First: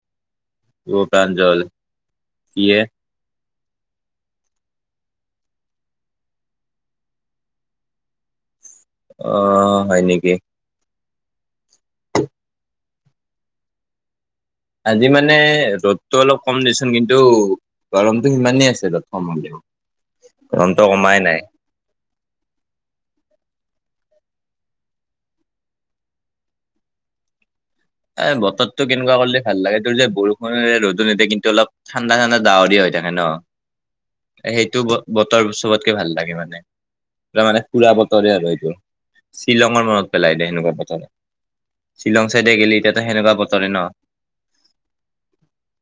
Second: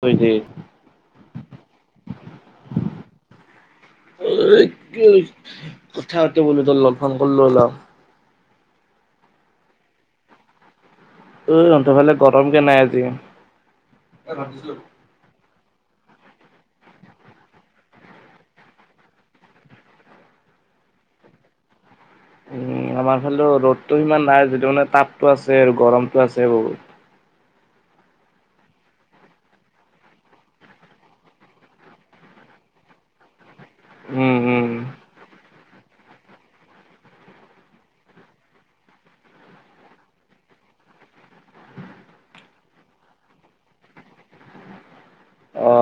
হয় দে। কানজল কিয়ে। কি কথাতে ব তলল ফোন কৰিলো অলপ। আহ হয় নেকি? অ অধ ফালে গৰম কেনে আজি? আজি মানে ৰ'তটো অলপ কম দিচোন কিন্তু গৰমতটো সিমানেই আছে ত'ত কম হ'লে। ৰনটো কমাই নাই। উম আমাৰ ফালেো ৰ'দতটো ইমান নাই যটো মানে পতটো আছে আৰু গৰমতটো আছে বহুত। এ বতৰতো কেনেকুৱা কৰিলে ভাল লাগে তোৰ যে বৰষুণৰে ৰ'দো নিদে কিন্তু অলপ ঠাণ্ডা ঠাণ্ডা ডাৱৰিয়া হয়। থাকে ন উম উম সেইটো বতৰ চবতকে ভাল লাগে মানে। ত মানে পুৰা বতৰে আৰু এইটোৰ শ্বিলঙৰ মনত পেলাই দে সেনেকুৱা বতৰে। শ্বিলং চাইডে গেলি। এতিয়াো সেনেকুৱা বতৰে ন। অ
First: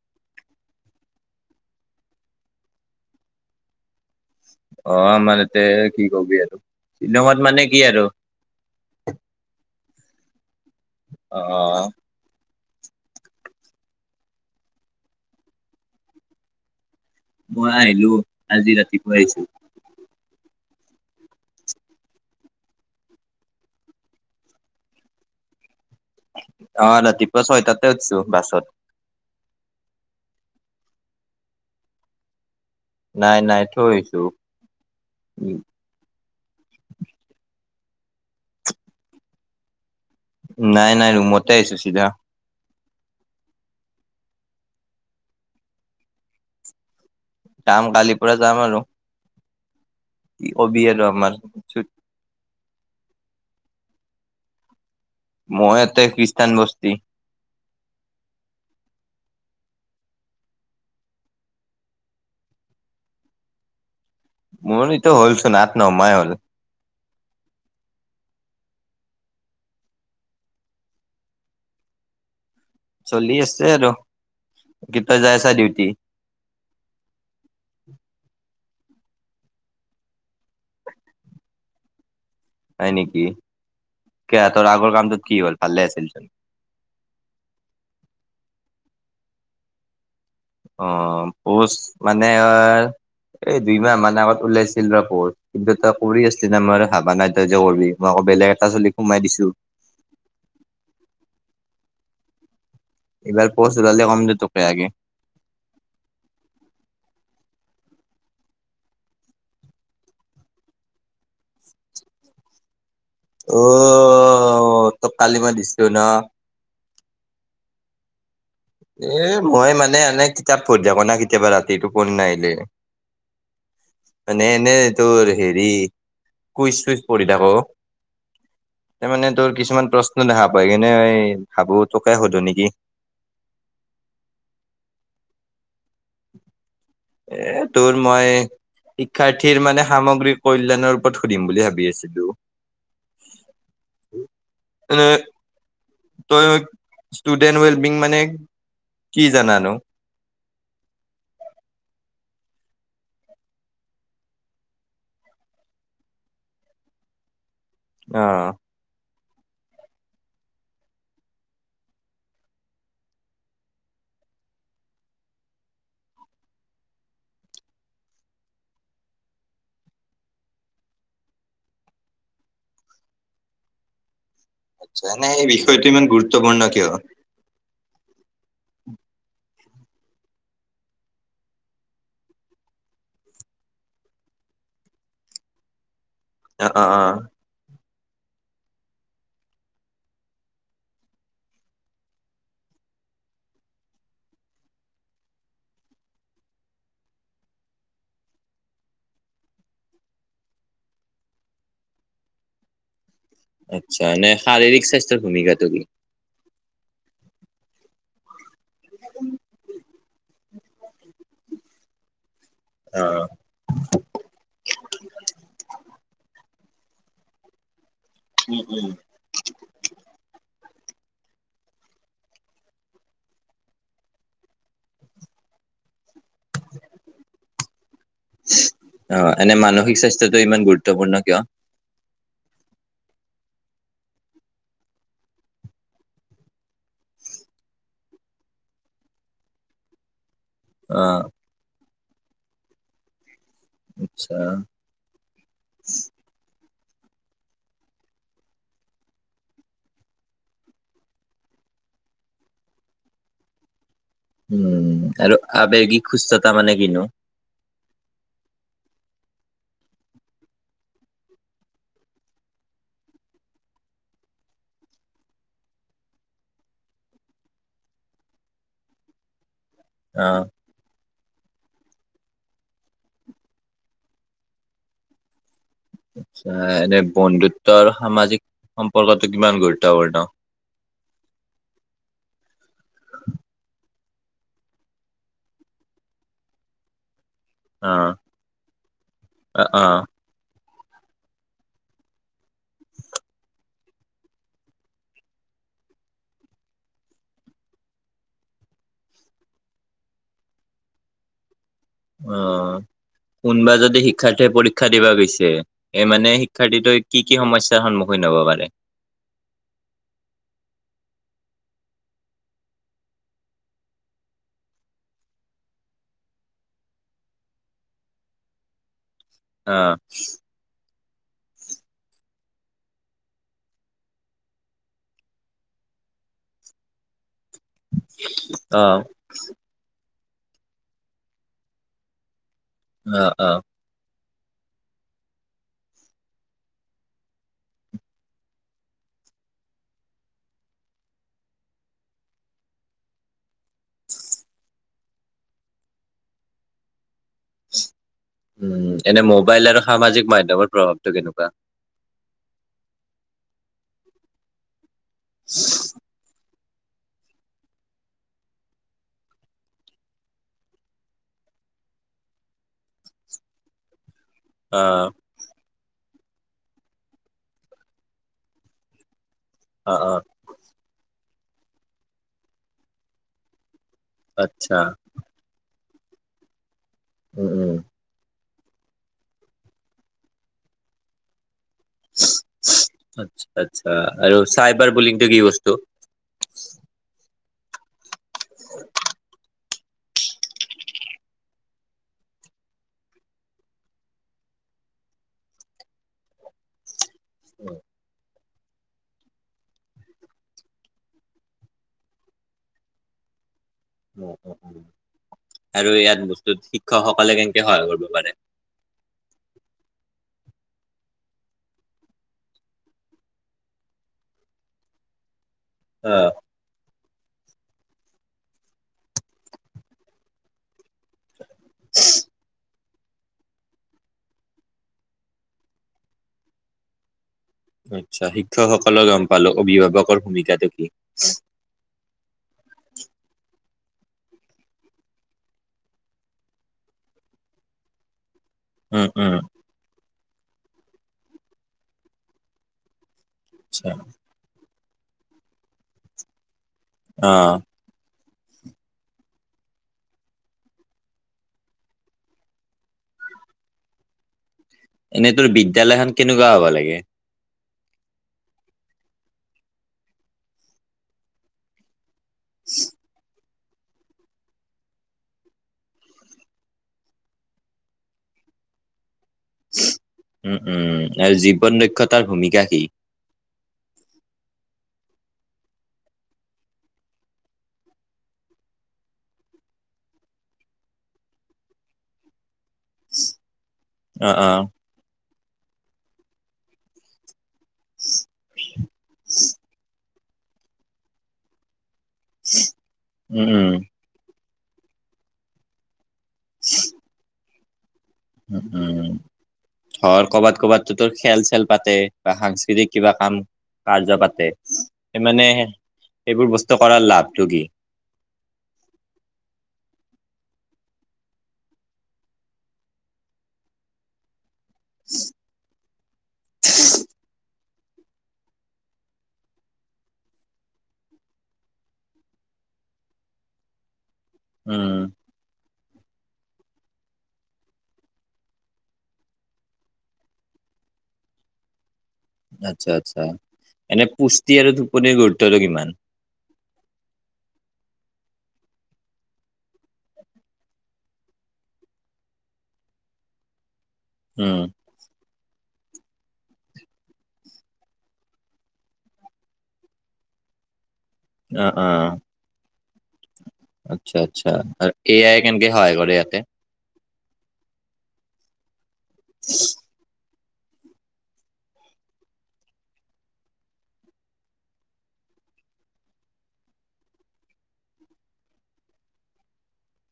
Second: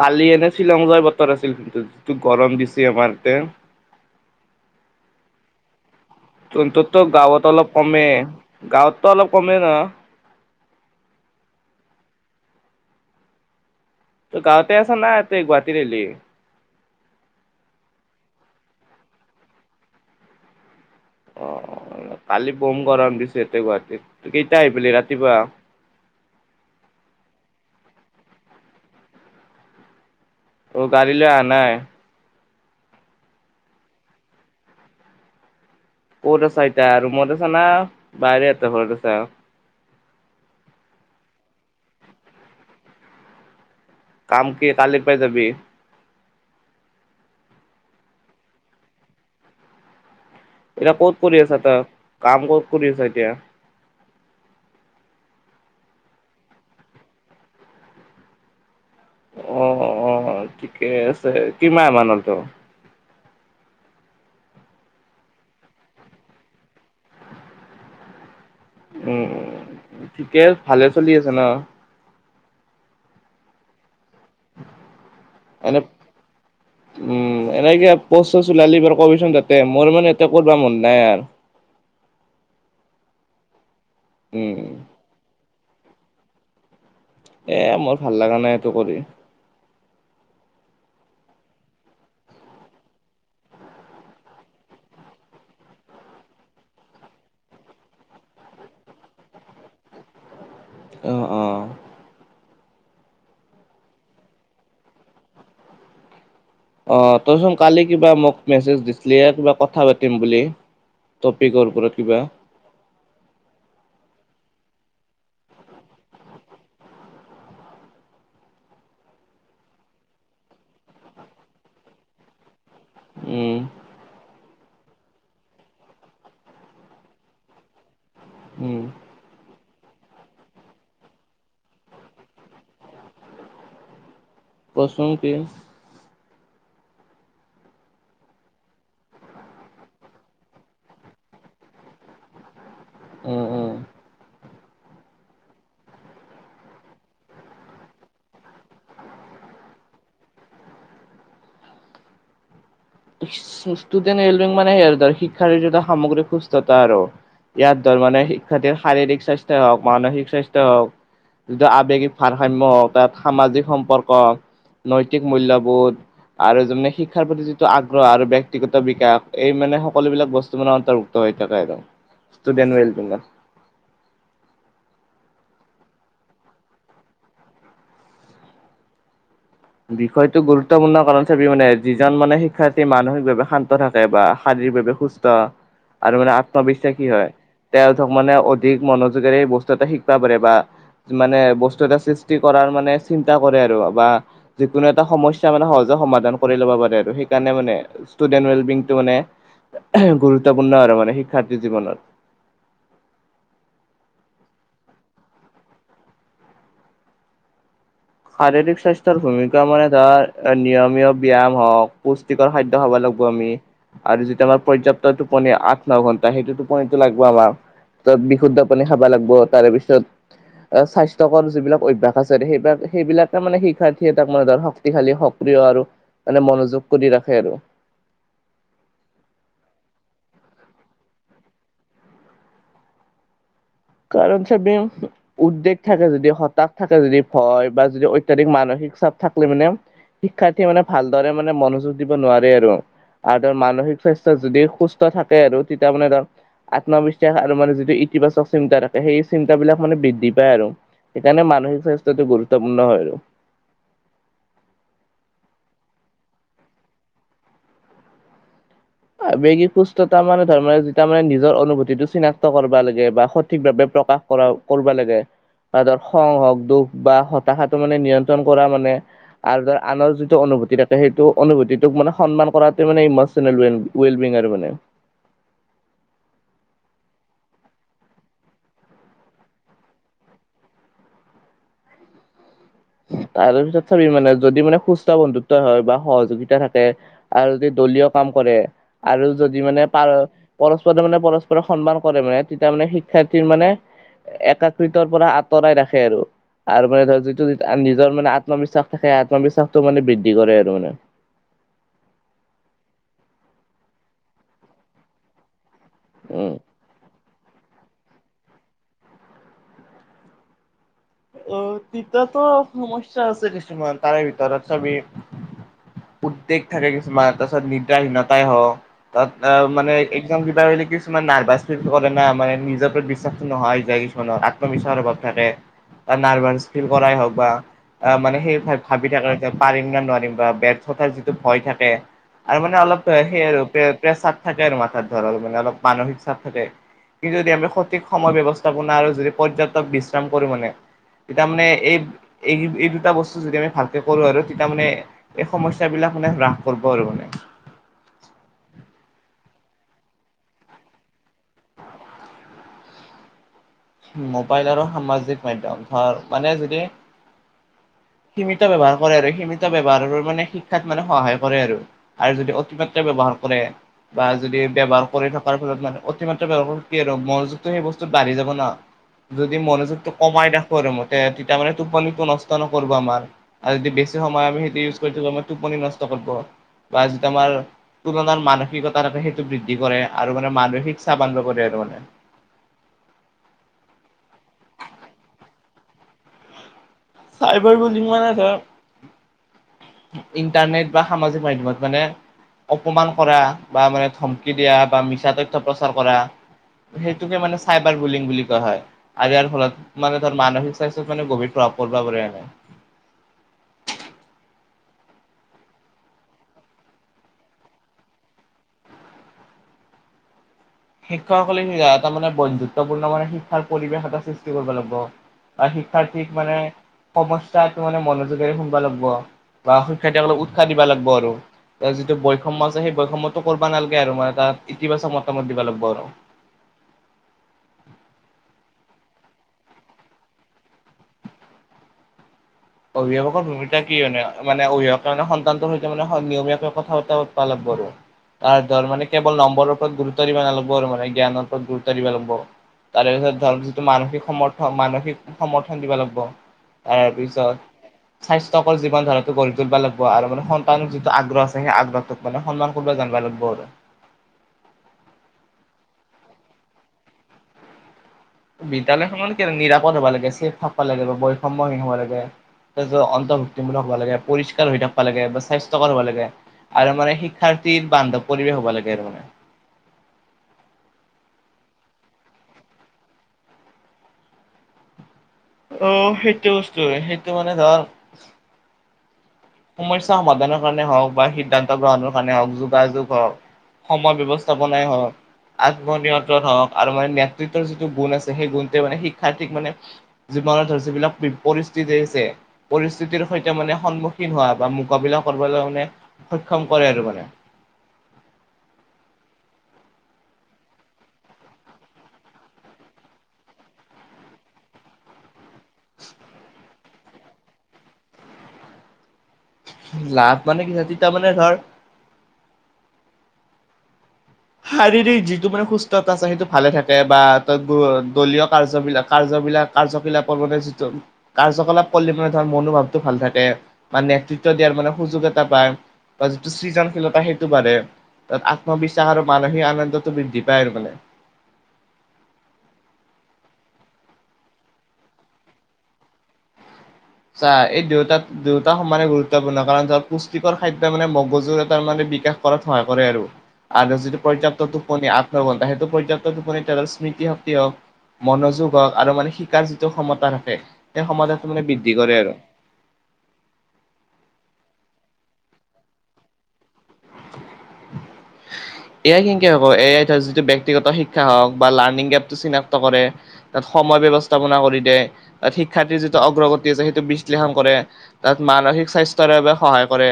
কালি এনে শ্বিলং যোৱাৰ বতৰ আছিল কিন্তু যিটো গৰম দিছে আমাৰ ইতে। অ মানে তে। কি কবি ত আৰু ত ত শ্বিলঙত গাঁৱত অলপ আৰু কমে গাঁৱতত অলপ কম ন। অহ। ত গাঁৱতে আছছে নাই ত গুৱাহাটীৰৰে। মই আহিলো আজি ৰাতিপুৱা আহিছো। অ কালি বম গৰম দিছে এতে গুৱাহাটীত ত কেইটায়া আহি পি ৰাতিপুৱা। অহ ৰাতিপুৱা ছয়টাতে উঠিছো বাছত। অ গাালীলৈ আহ নাই। নাই নাই থৈছো উ। ক'ত আছা এতয়া আৰুৰুমত আছা না বাহৰে এতে ঘৰত আছা। নাই নাই ৰুমতে আহিছো চিধা। কাম কি কাল পাইজাবি। কাম কালিপুৰা যাম আৰু। কি কবি এতিয়া আৰু ক'ত আমাৰ কৰি আছা তই কাম ক'ত কৰি আছ এতিয়া। মইয়তে খ্ৰীষ্টান বস্তি। অ অ ঠিকে আছে কিমাহ মমানৰ তো। মোৰটোো হ'লচোন নাত নহমাই হ'ল। উম ঠিকে ভালে চলি আছে ন। চলি আছে আৰু। কেতিয়া যাই আছা এনে ডিউটি উম এনেকে পচো লালি ব। কবিচোন তাতে মোৰ মানে এটা কৰিবা মন নাই আৰ। হয় নেকি উম, তোৰ আগৰ কামটোত কি হ'ল ভালে আছিলচোন। এ মোৰ ভাল লগা নাই এইটো কৰি। অ পোচ মানে অ। এই দুই মাহ মান আগত ওলাইছিল ৰপ কিন্তু তই কৰি আছিলি ন মই হাবা নাই তই যে কৰবি মই ক। বেলেগ এটা চলী সোমাই দিছো। অহ অহ। এইবাৰ পচ ওলালে কমজ তোকে আগে। অ তইচোন কালি কিবা মোক মেছেজ দিছিলি কিবা কথা পাতিম বুলি। টপিকৰ পৰা কিবা। অ ত কালি মই দিছটো ন। এ মই মানে এনে কিতাপ পঢ়ি থাক ন কেতিয়াবা ৰাতিটো পঢ়ি নাহিলে। উম। নে নে তোৰ হেৰি কুইচ চুইচ পঢ়ি থাকৌ। উম। মানে তই। কিছুমান প্ৰশ্ন দেখা পাই কিনে ভাবো তোকে সুধো নেকি। পচংতে। এ তোৰ মই শিক্ষাৰ্থীৰ মানে সামগ্ৰী কল্যাণৰ ওপৰত সুধিম বুলি ভাবি আছিলো। উম উম। এ তই ষ্টুডেণ্ট ৱেলবিং মানে কি জানানো? [unintelligible] ষ্টুডেণ্ট ৱেলবিং মানে ধৰ শিক্ষাৰ যিটো সামগ্ৰীক সুস্থতা আৰু। ইয়াত ধৰ মানে অ' শিক্ষাৰ্থীৰ শাৰীৰিক স্বাস্থ্য হওক, মানসিক স্বাস্থ্য হওক, যিটো আবেগিক ভাৰসাম্য হওক, তাত সামাজিক সম্পৰ্ক নৈতিক মূল্যবোধ আৰু শিক্ষাৰ প্ৰতি যি আগ্ৰহ আৰু ব্যক্তিগত বিকাশ, এই মানে সকলোবিলাক বস্তু মানে অন্তৰ্ভুক্ত হৈ থাকে আৰু। ষ্টুডেণ্ট ৱেলবিং ত। আচা নে, এই বিষয়টো ইমান গুৰুত্বপূৰ্ণ কিয়? বিষয়টো গুৰুত্বপূৰ্ণ, কাৰণ চাবি মানে যিজন মানে শিক্ষাৰ্থী মানসিকভাৱে শান্ত থাকে বা শা - শভ সুস্থ আৰু মানে অ' অ' আত্মবিশ্বাসি অ'। হয়, তেওঁ ধৰক মানে অধিক মনোযোগেৰে এই বস্তু এটা শিকিবা পাৰে বা মানে বস্তু এটা সৃষ্টি কৰাৰ মানে চিন্তা কৰে আৰু বা যিকোনো এটা সমস্যা মানে সহজে সমাধান কৰি ল'ব পাৰে আৰু সেইকাৰণে মানে ষ্টুডেন্ট ৱেলবিংটো মানে গুৰুত্বপূৰ্ণ আৰু মানে শিক্ষাৰ্থী জীৱনত। আচ্ছা মানে শাৰীৰিক স্বাস্থ্যৰ ভূমিকাটো কি? শাৰীৰিক স্বাস্থ্যৰ ভূমিকা মানে ধৰ নিয়মীয়া ব্যাম হওক, পু- ষ্টিকৰ খাদ্য খাব অ' লাগব আমি আৰু যিটো আমাৰ পৰ্যাপ্ত টোপনি আঠ ন ঘন্টা সেইটোতো লাগব আমাৰ, ত বিশুদ্ধ পানী খাব লাগিব। তাৰে পিছত স্বাস্থ্যকৰ যিবিলাক অভ্যাস আছে সেইবিলাক সেইবিলাকে মানে শিক্ষাৰ্থীয়ে তাক মানে ধৰ শক্তিশালী সক্ৰিয় আৰু মানে মনযোগ কৰি ৰাখে আৰু। টোতো ইমান গুৰুত্বপূৰ্ণ কিয়? কাৰণ চবে উদ্বেগ থাকে যদি হতাশ থাকে যদি ভয় বা যদি অত্যাধিক মানসিক শিক্ষাত থাকিলে মানে, শিক্ষাৰ্থীয়ে মানে অ ভালদৰে মানে মনোযোগ দিব নোৱাৰে আৰু। আৰু ত মানসিক স্বাস্থ্য আচ্ছা যদি সুস্থ থাকে আৰু তেতিয়া মানে ধৰ আত্মবিশ্বাস আৰু মানে যিটো ইতিবাচক চিন্তা থাকে, সেই চিন্তাবিলাক মানে বৃদ্ধি পায় আৰু সেইকাৰণে মানসিক স্বাস্থ্যটো গুৰুত্বপূৰ্ণ হয় আৰু। উম আৰু আৱেগিক সুস্থতা মানে কিনো? আৱেগিক সুস্থতা মানে ধৰ মানে নিজৰ অনুভূতিটো চিনাক্ত কৰিব লাগে বা সঠিকভাৱে প্ৰকাশ কৰা কৰিব লাগে। ত ধৰ খং হক দুখ বা হতাশাটো মানে নিয়ন্ত্ৰণ কৰা মানে, আৰু ধৰ আনৰ অ যিটো অনুভূতি থাকে, সেইটো অনুভূতিটোক মানে সন্মান কৰাটো মানে ইমচনেল ৱেলবিং ৱেলবিং আৰু মানে। আচ্ছা এনে বন্ধুত্ব আৰু সামাজিক সম্পৰ্কটো কিমান গুৰুত্বপূৰ্ণ? [unintelligible] তাৰপিছত চাবি মানে যদি মানে সুস্থ বন্ধুত্ব হয় বা সহযোগিতা থাকে, আৰু যদি অ দলীয় কাম কৰে আৰু যদি অ মানে অ পাৰ পৰস্পৰে মানে পৰস্পৰক সন্মান কৰে, মানে তেতিয়া মানে শিক্ষাৰ্থীৰ মানে একাকৃতৰ পৰা আঁতৰাই ৰাখে আৰু আৰু মানে ধৰ যিটো নিজৰ মানে আত্মবিশ্বাস থাকে, আত্মবিশ্বাসটো মানে বৃদ্ধি কৰে আৰু মানে। অহ কোনোবা যদি শিক্ষাৰ্থীয়ে পৰীক্ষা দিবা গৈছে, এ মানে উম। শিক্ষাৰ্থীটো কি কি সমস্যাৰ সন্মুখীন হ'ব পাৰে? অ তেতিয়াটো সমস্যা আছে কিছুমান তাৰে ভিতৰত চবে উদ্বেগ থাকে, কিছুমান তাৰ পিছত নিদ্ৰাহীনতাই হওক, তাত অ মানে এক্সাম কটালে কি কিছুমান নাৰ্ভাচ ফিল কৰে ন, মানে নিজৰ ওপৰত বিশ্বাস নহয় হৈ য কিছুমানৰ, আত্মবিশ্বাসৰ অভাৱ থাকে। নাৰ্ভাচ ফিল কৰাই হওক বা অ মানে সেই অ ভাবি থাকে পাৰিম নে নোৱাৰিম। যি ভয় থাকে আৰু মানে অলপ অ অ প্ৰ থাকে আৰু মথাত ধৰৰ মানে অলপ মানসিক চাপ থাকে কিন্তু যদি আমি সঠিক সময় ব্যৱস্থাপনা আৰু যদি পৰ্যটক বিশ্ৰাম কৰো মানে তেতিয়া মানে এই এই এই দুটা বস্তু যদি আমি ভালকে কৰো আৰু তেতিয়া মানে এই সমস্যা বিলাক মানে হ্ৰাস কৰিব আৰু মানে [unintelligible] উম এনে মোবাইল আৰু সামাজিক মাধ্যমৰ প্ৰভাৱটো কেনেকুৱা? মোবাইল আৰু সামাজিক মাধ্যম ধৰ মানে যদি [inaudible] সীমিত ব্যৱহাৰ কৰে আৰু সীমিত ব্যৱহাৰৰ মানে শিক্ষাত মানে সহায় কৰে আৰু যদি অতিমাত্ৰা ব্যৱহাৰ কোনে বা যদি অ ব্যৱহাৰ কৰি থকাৰ ফলত মানে অতিমাত্ৰা ব্যৱহাৰ কি আৰু মনযুগতো সেই বস্তুত বাঢ়ি যাব ন যদি অ মনোযোগটো অ কমাই দেখো ৰে মতে তেতিয়া মানে টোপনিটো নষ্ট নকৰব আমাৰ আৰু যদি বেছি সময় আমি সেইটো আচ্ছা ইউজ কৰি থাকো আমাৰ টোপনি নষ্ট কৰিব বা যিটো উম আমাৰ উম তুলনাৰ মানসিকতা থাকে সেইটো বৃদ্ধি কৰে আৰু মানে মানসিক চাবান কৰে আতছা [unintelligible] আচ্ছা আৰু চাইবাৰ বুলিংটো কি বস্তু চাইবাৰ বুলিংমানে [unintelligible] ইণ্টাৰনেট বা সামাজিক মাধ্যমত মানে অপমান কৰা বা মানে ধমকি দিয়া বা মিছা তথ্য প্ৰচাৰ কৰা সেইটোকে মানে চাইবাৰ বুলিং বুলি কোৱা হয় আৰু ইয়াৰ ফলত মানে ধৰ মানসিক স্বাস্থ্য মানে গভীৰ প্ৰভাৱ [unintelligible] উম উম উম আৰু ইয়াত বস্তুত শিক্ষকসকলে কেনেকে সহায় কৰিব পাৰে শিক্ষকসকলে এটা মানে বন্ধুত্বপূৰ্ণ মানে শিক্ষাৰ পৰিৱেশ এটা সৃষ্টি কৰিব লাগিব আৰু শিক্ষাথীক আহ মানে সমস্যা টো মানে মনোযোগেৰে শুনবা লাগিব বা শিক্ষয়িত্ৰীৰ সকলক উৎসাহ দিবা লাগিব আৰু তাৰ যিটো বৈষম্য আছে সেই বৈষম্য টো কৰিব নালাগে আৰু মানে তাৰ ইতিবাচক মতামত দিব লাগে বৰ আচ্ছা শিক্ষকসকলক গম পালোঁ অভিভাৱকৰ ভূমিকাটো কি অভিভাৱকৰ ভূমিকা কি মানে মানে অভিভাৱকে মানে সন্তানটোৰ সৈতে মানে নিয়মীয়াকৈ কথা বতৰা পাতা তাৰ ধৰ উম মানে উম কেৱল নম্বৰৰ ওপৰত গুৰুত্ব গুৰুত্ব দিব নালাগিব আৰু মানে জ্ঞানৰ ওপৰত গুৰুত্ব দিব লাগিব তাৰে পিছত ধৰক যিটো আচ্ছা মানসিক সম্পৰ্ক মানসিক সমৰ্থন দিব লাগিব অ তাৰপিছত স্বাস্থ্যকৰ জীৱন ধৰাটো গঢ়ি তুলিব লাগিব আৰু মানে সন্তানৰ যিটো আগ্ৰহ আছে সেই আগ্ৰটোক মানে সন্মান কৰিব জান মানুহ বোৰ এনে তোৰ বিদ্যালয়খন কেনেকুৱা হব লাগে?? বিদ্যালয়খনত কে নিৰাপদ হব লাগে চেফ থাকব লাগে বা বৈষম্যহীন হ'ব লাগে তাছত অন্তৰ্ভুক্তিমূলক হব লাগে পৰিষ্কাৰ হৈ থাকিবা লাগে বা স্বাস্থ্যকৰ হব লাগে আৰু মানে শিক্ষাৰ্থীৰ বান্ধৱ পৰিৱেশ হ'ব লাগে আৰু মানে উম উম আৰু জীৱন দক্ষতাৰ ভূমিকা কি? আহ সেইটো বস্তুৱে সেইটো মানে ধৰ সমস্যা সমাধানৰ কাৰণে হওক বা সিদ্ধান্ত গ্ৰহণৰ কাৰণে হওক যোগাযোগ হক সময় অ অ ব্যৱস্থাপনাই হওক। আত্মনিয়ন্ত্ৰণ হওক আৰু মানে নেতৃত্বৰ যিটো গুণ আছে সেই গুণটোৱে মানে শিক্ষাৰ্থীক মানে। জীৱনত ধৰ যিবিলাক পৰিস্থিতি আহিছে পৰিস্থিতিৰ উম সৈতে উম মানে সন্মুখীন। হোৱা বা মোকাবিলা কৰিবলৈ মানে সক্ষম কৰে আৰু মানে। উ উম। ধৰ কৰ'বাত ক'বাত তোৰ খেল চেল পাতে বা সাংস্কৃতিক কিবা কাম। কাৰ্য পাতে সি মানে। এইবোৰ বস্তু কৰাৰ লাভ টো কি? লাভ মানে কি হেতি তাৰমানে ধৰ শাৰীৰিক যিটো মানে সুস্থতা আছে সেইটো ভালে থাকে বা ত দলীয় কাৰ্যবিলাক কাৰ্য। বিলাগ কাৰ্যকিলাপ পৰ মানে যিটো কাৰ্যকলাপ কৰিলে মানে ধ মনোভাৱটো ভাল থাকে মানে। দিয়াৰ মানে উম সুযোগ এটা পায় বা যিটো সৃজনশীলতা সেইটো বাঢ়ে তাত আত্মবিশ্বাস। [inaudible] আৰু মানসিক আনন্দতটো বৃদ্ধি পায় আৰু মানে। আচ্ছা আচ্ছা এনে পুষ্টি আৰু টোপনিৰ গুৰুত্বটো কিমান? চাহ এই দুয়তাত দুয়ত সমানে গুৰুত্বপূৰ্ণ কাৰণ ধৰ পুষ্টিকৰ খাদ্য মানে মগজুৰ এ তাৰ মানে। বিকাশ কৰাত সহায় কৰে আৰু আৰু যিটো পৰ্যাপ্ত উম টোপনি আঠ ন ঘন্টা সেইটো। পৰ্যাপ্ত টোপনিৰ স্মৃতিশক্তি হওক মনোযোগ হওক আৰু মানে শিকাৰ যিটো ক্ষমতা থাকে এ সমাধানটো মানে অ বৃদ্ধি অ কৰে আৰু। আচ্ছা আচ্ছা এ আই কেনেকে হয় কৰে ইয়াতে? এয়াই কেনেকে হব এয়াই ব্যক্তিগত শিক্ষা হওক বা লাৰ্ণিং এপটো চিনাক্ত কৰে, তাত সময় ব্যৱস্থাপনা কৰি দে। তাত শিক্ষাৰ্থীৰ যিটো অগ্ৰগতি আছে সেইটো বিশ্লেষণ কৰে তাত মানসিক স্বাস্থ্যৰ বাবে সহায় কৰে।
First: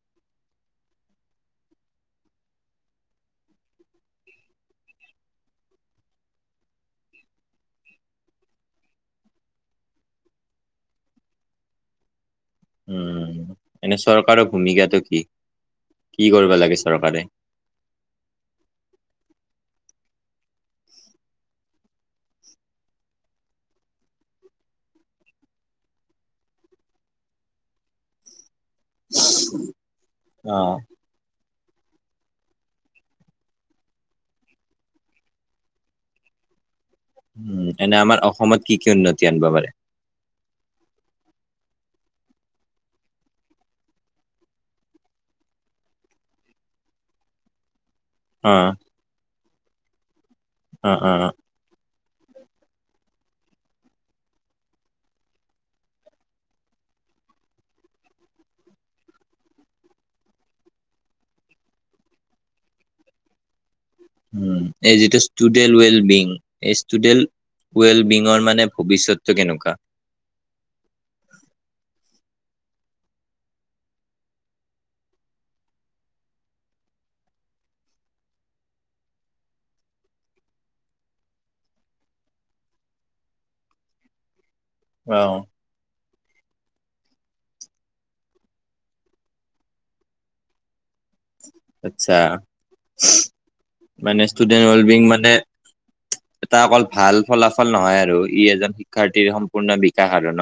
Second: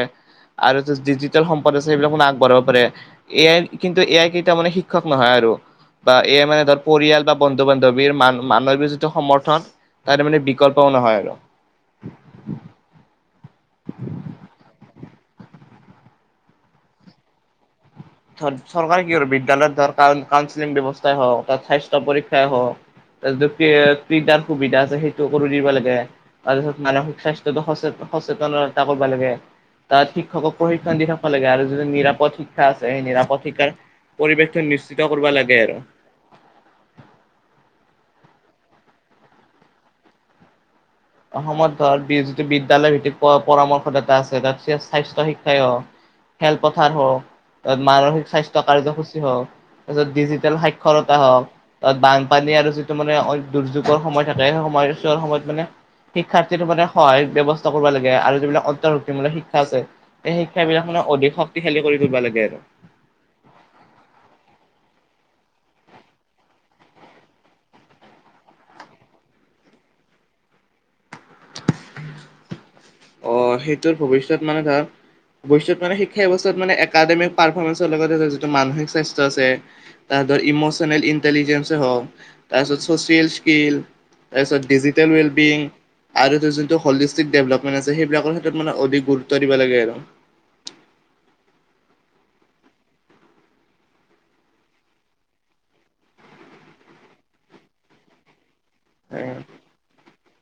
আৰু ডিজিটেল সম্প পদ হৈছে সবিলাক আগবঢ়াব পাৰে, এ আই কিন্তু এ আই কেইটা মানে শিক্ষক নহয় আৰু বা এ আই মানে ধৰ পৰিয়াল বা বন্ধু বান্ধৱীৰ মান মানৱ যিটো সমৰ্থন তাৰে মানে বিকল্প। নহয় আৰু উম এনে চৰকাৰৰ ভূমিকাটো কি? কি কৰিব লাগে চৰকাৰে? চৰকাৰে কি কৰে বিদ্যালয়ত ধৰ কাৰ কউঞ্চিলিং ব্যৱস্থাই হওক ত স্বাস্থ্য পৰীক্ষাই হওক তাৰপিছত প্ৰিন্টাৰ সুবিধা আছে সেইটো কৰি দিব লাগে, তাৰপিছত মানসিক স্বাস্থ্যটো সচেত। সচেতনতা কৰিব লাগে, তাত শিক্ষকক অ', প্ৰশিক্ষণ দি থাকব লাগে আৰু যিটো নিৰাপদ শিক্ষা আছে। স নিৰাপতক্ষিকাৰ পৰিৱেশটো নিশ্চিত কৰিব লাগে আৰু। উম এনে আমাৰ অসমত কি কি উন্নতি আনিব পাৰে? অসমত ধৰ যিটো বিদ্যলয়ৰ ভিত্তিত পৰামৰ্শদাতা আছে তাত সেই স্বাস্থ্য শিক্ষাই। খেলপথাৰ হওক মানসিক স্বাস্থ্য অ', কাৰ্যসূচী হওক তাৰপিছত ডিজিটেল অ', সাক্ষৰতা অ', হওক বানপানী আৰু যিটো মানে দুৰ্যোগৰ সময় থাকে সেই সময়ৰ চোৱা সময়ত মানে। শিক্ষাৰ্থী মানে সহায় ব্যৱস্থা কৰিব লাগে, আৰু যিবিলাক অন্তৰ্ভুক্তিমূলক শিক্ষা আছে এই শিক্ষাব বিলাক মানে। অধিক শক্তিশালী কৰি তুলিব লাগে। উম এই যিতো ষ্টুডেল ৱেল বিং এই ষ্টুডেল ৱেলবিঙৰ মানে ভৱিষ্যতটো কেনেকুৱা? অহ সেইটোৰ ভৱিষ্যত মানে ধাৰ। অৱশ্যত মানে শিক্ষা ব্যয়ৱস্থাত মানে একাডেমিক পাৰফমেঞ্চৰ লগতে যিটো মানসিক স্বাস্থ্য আছে তাত। ইমচনেল ইন্টেলিজেনচ হওক তাৰপিছত চিয়েল স্কীল তাৰপিছত। ডিজিটেল অ', ৱেলবিং আৰু যোনটো হলিষ্টিক দেভেলপ। মানে আছে সেইবিলাকৰ ক্ষেত্ৰত মানে অধিক গুৰুত্ব দিব লাগে আৰু। আচ্ছা মানে ষ্টুডেণ্ট ৱেল বিং মানে। এটা অকল ভাল ফলাফল নহয় আৰু ই এজন শিক্ষাৰ্থীৰ সম্পূৰ্ণ বিকাশ আৰু ন?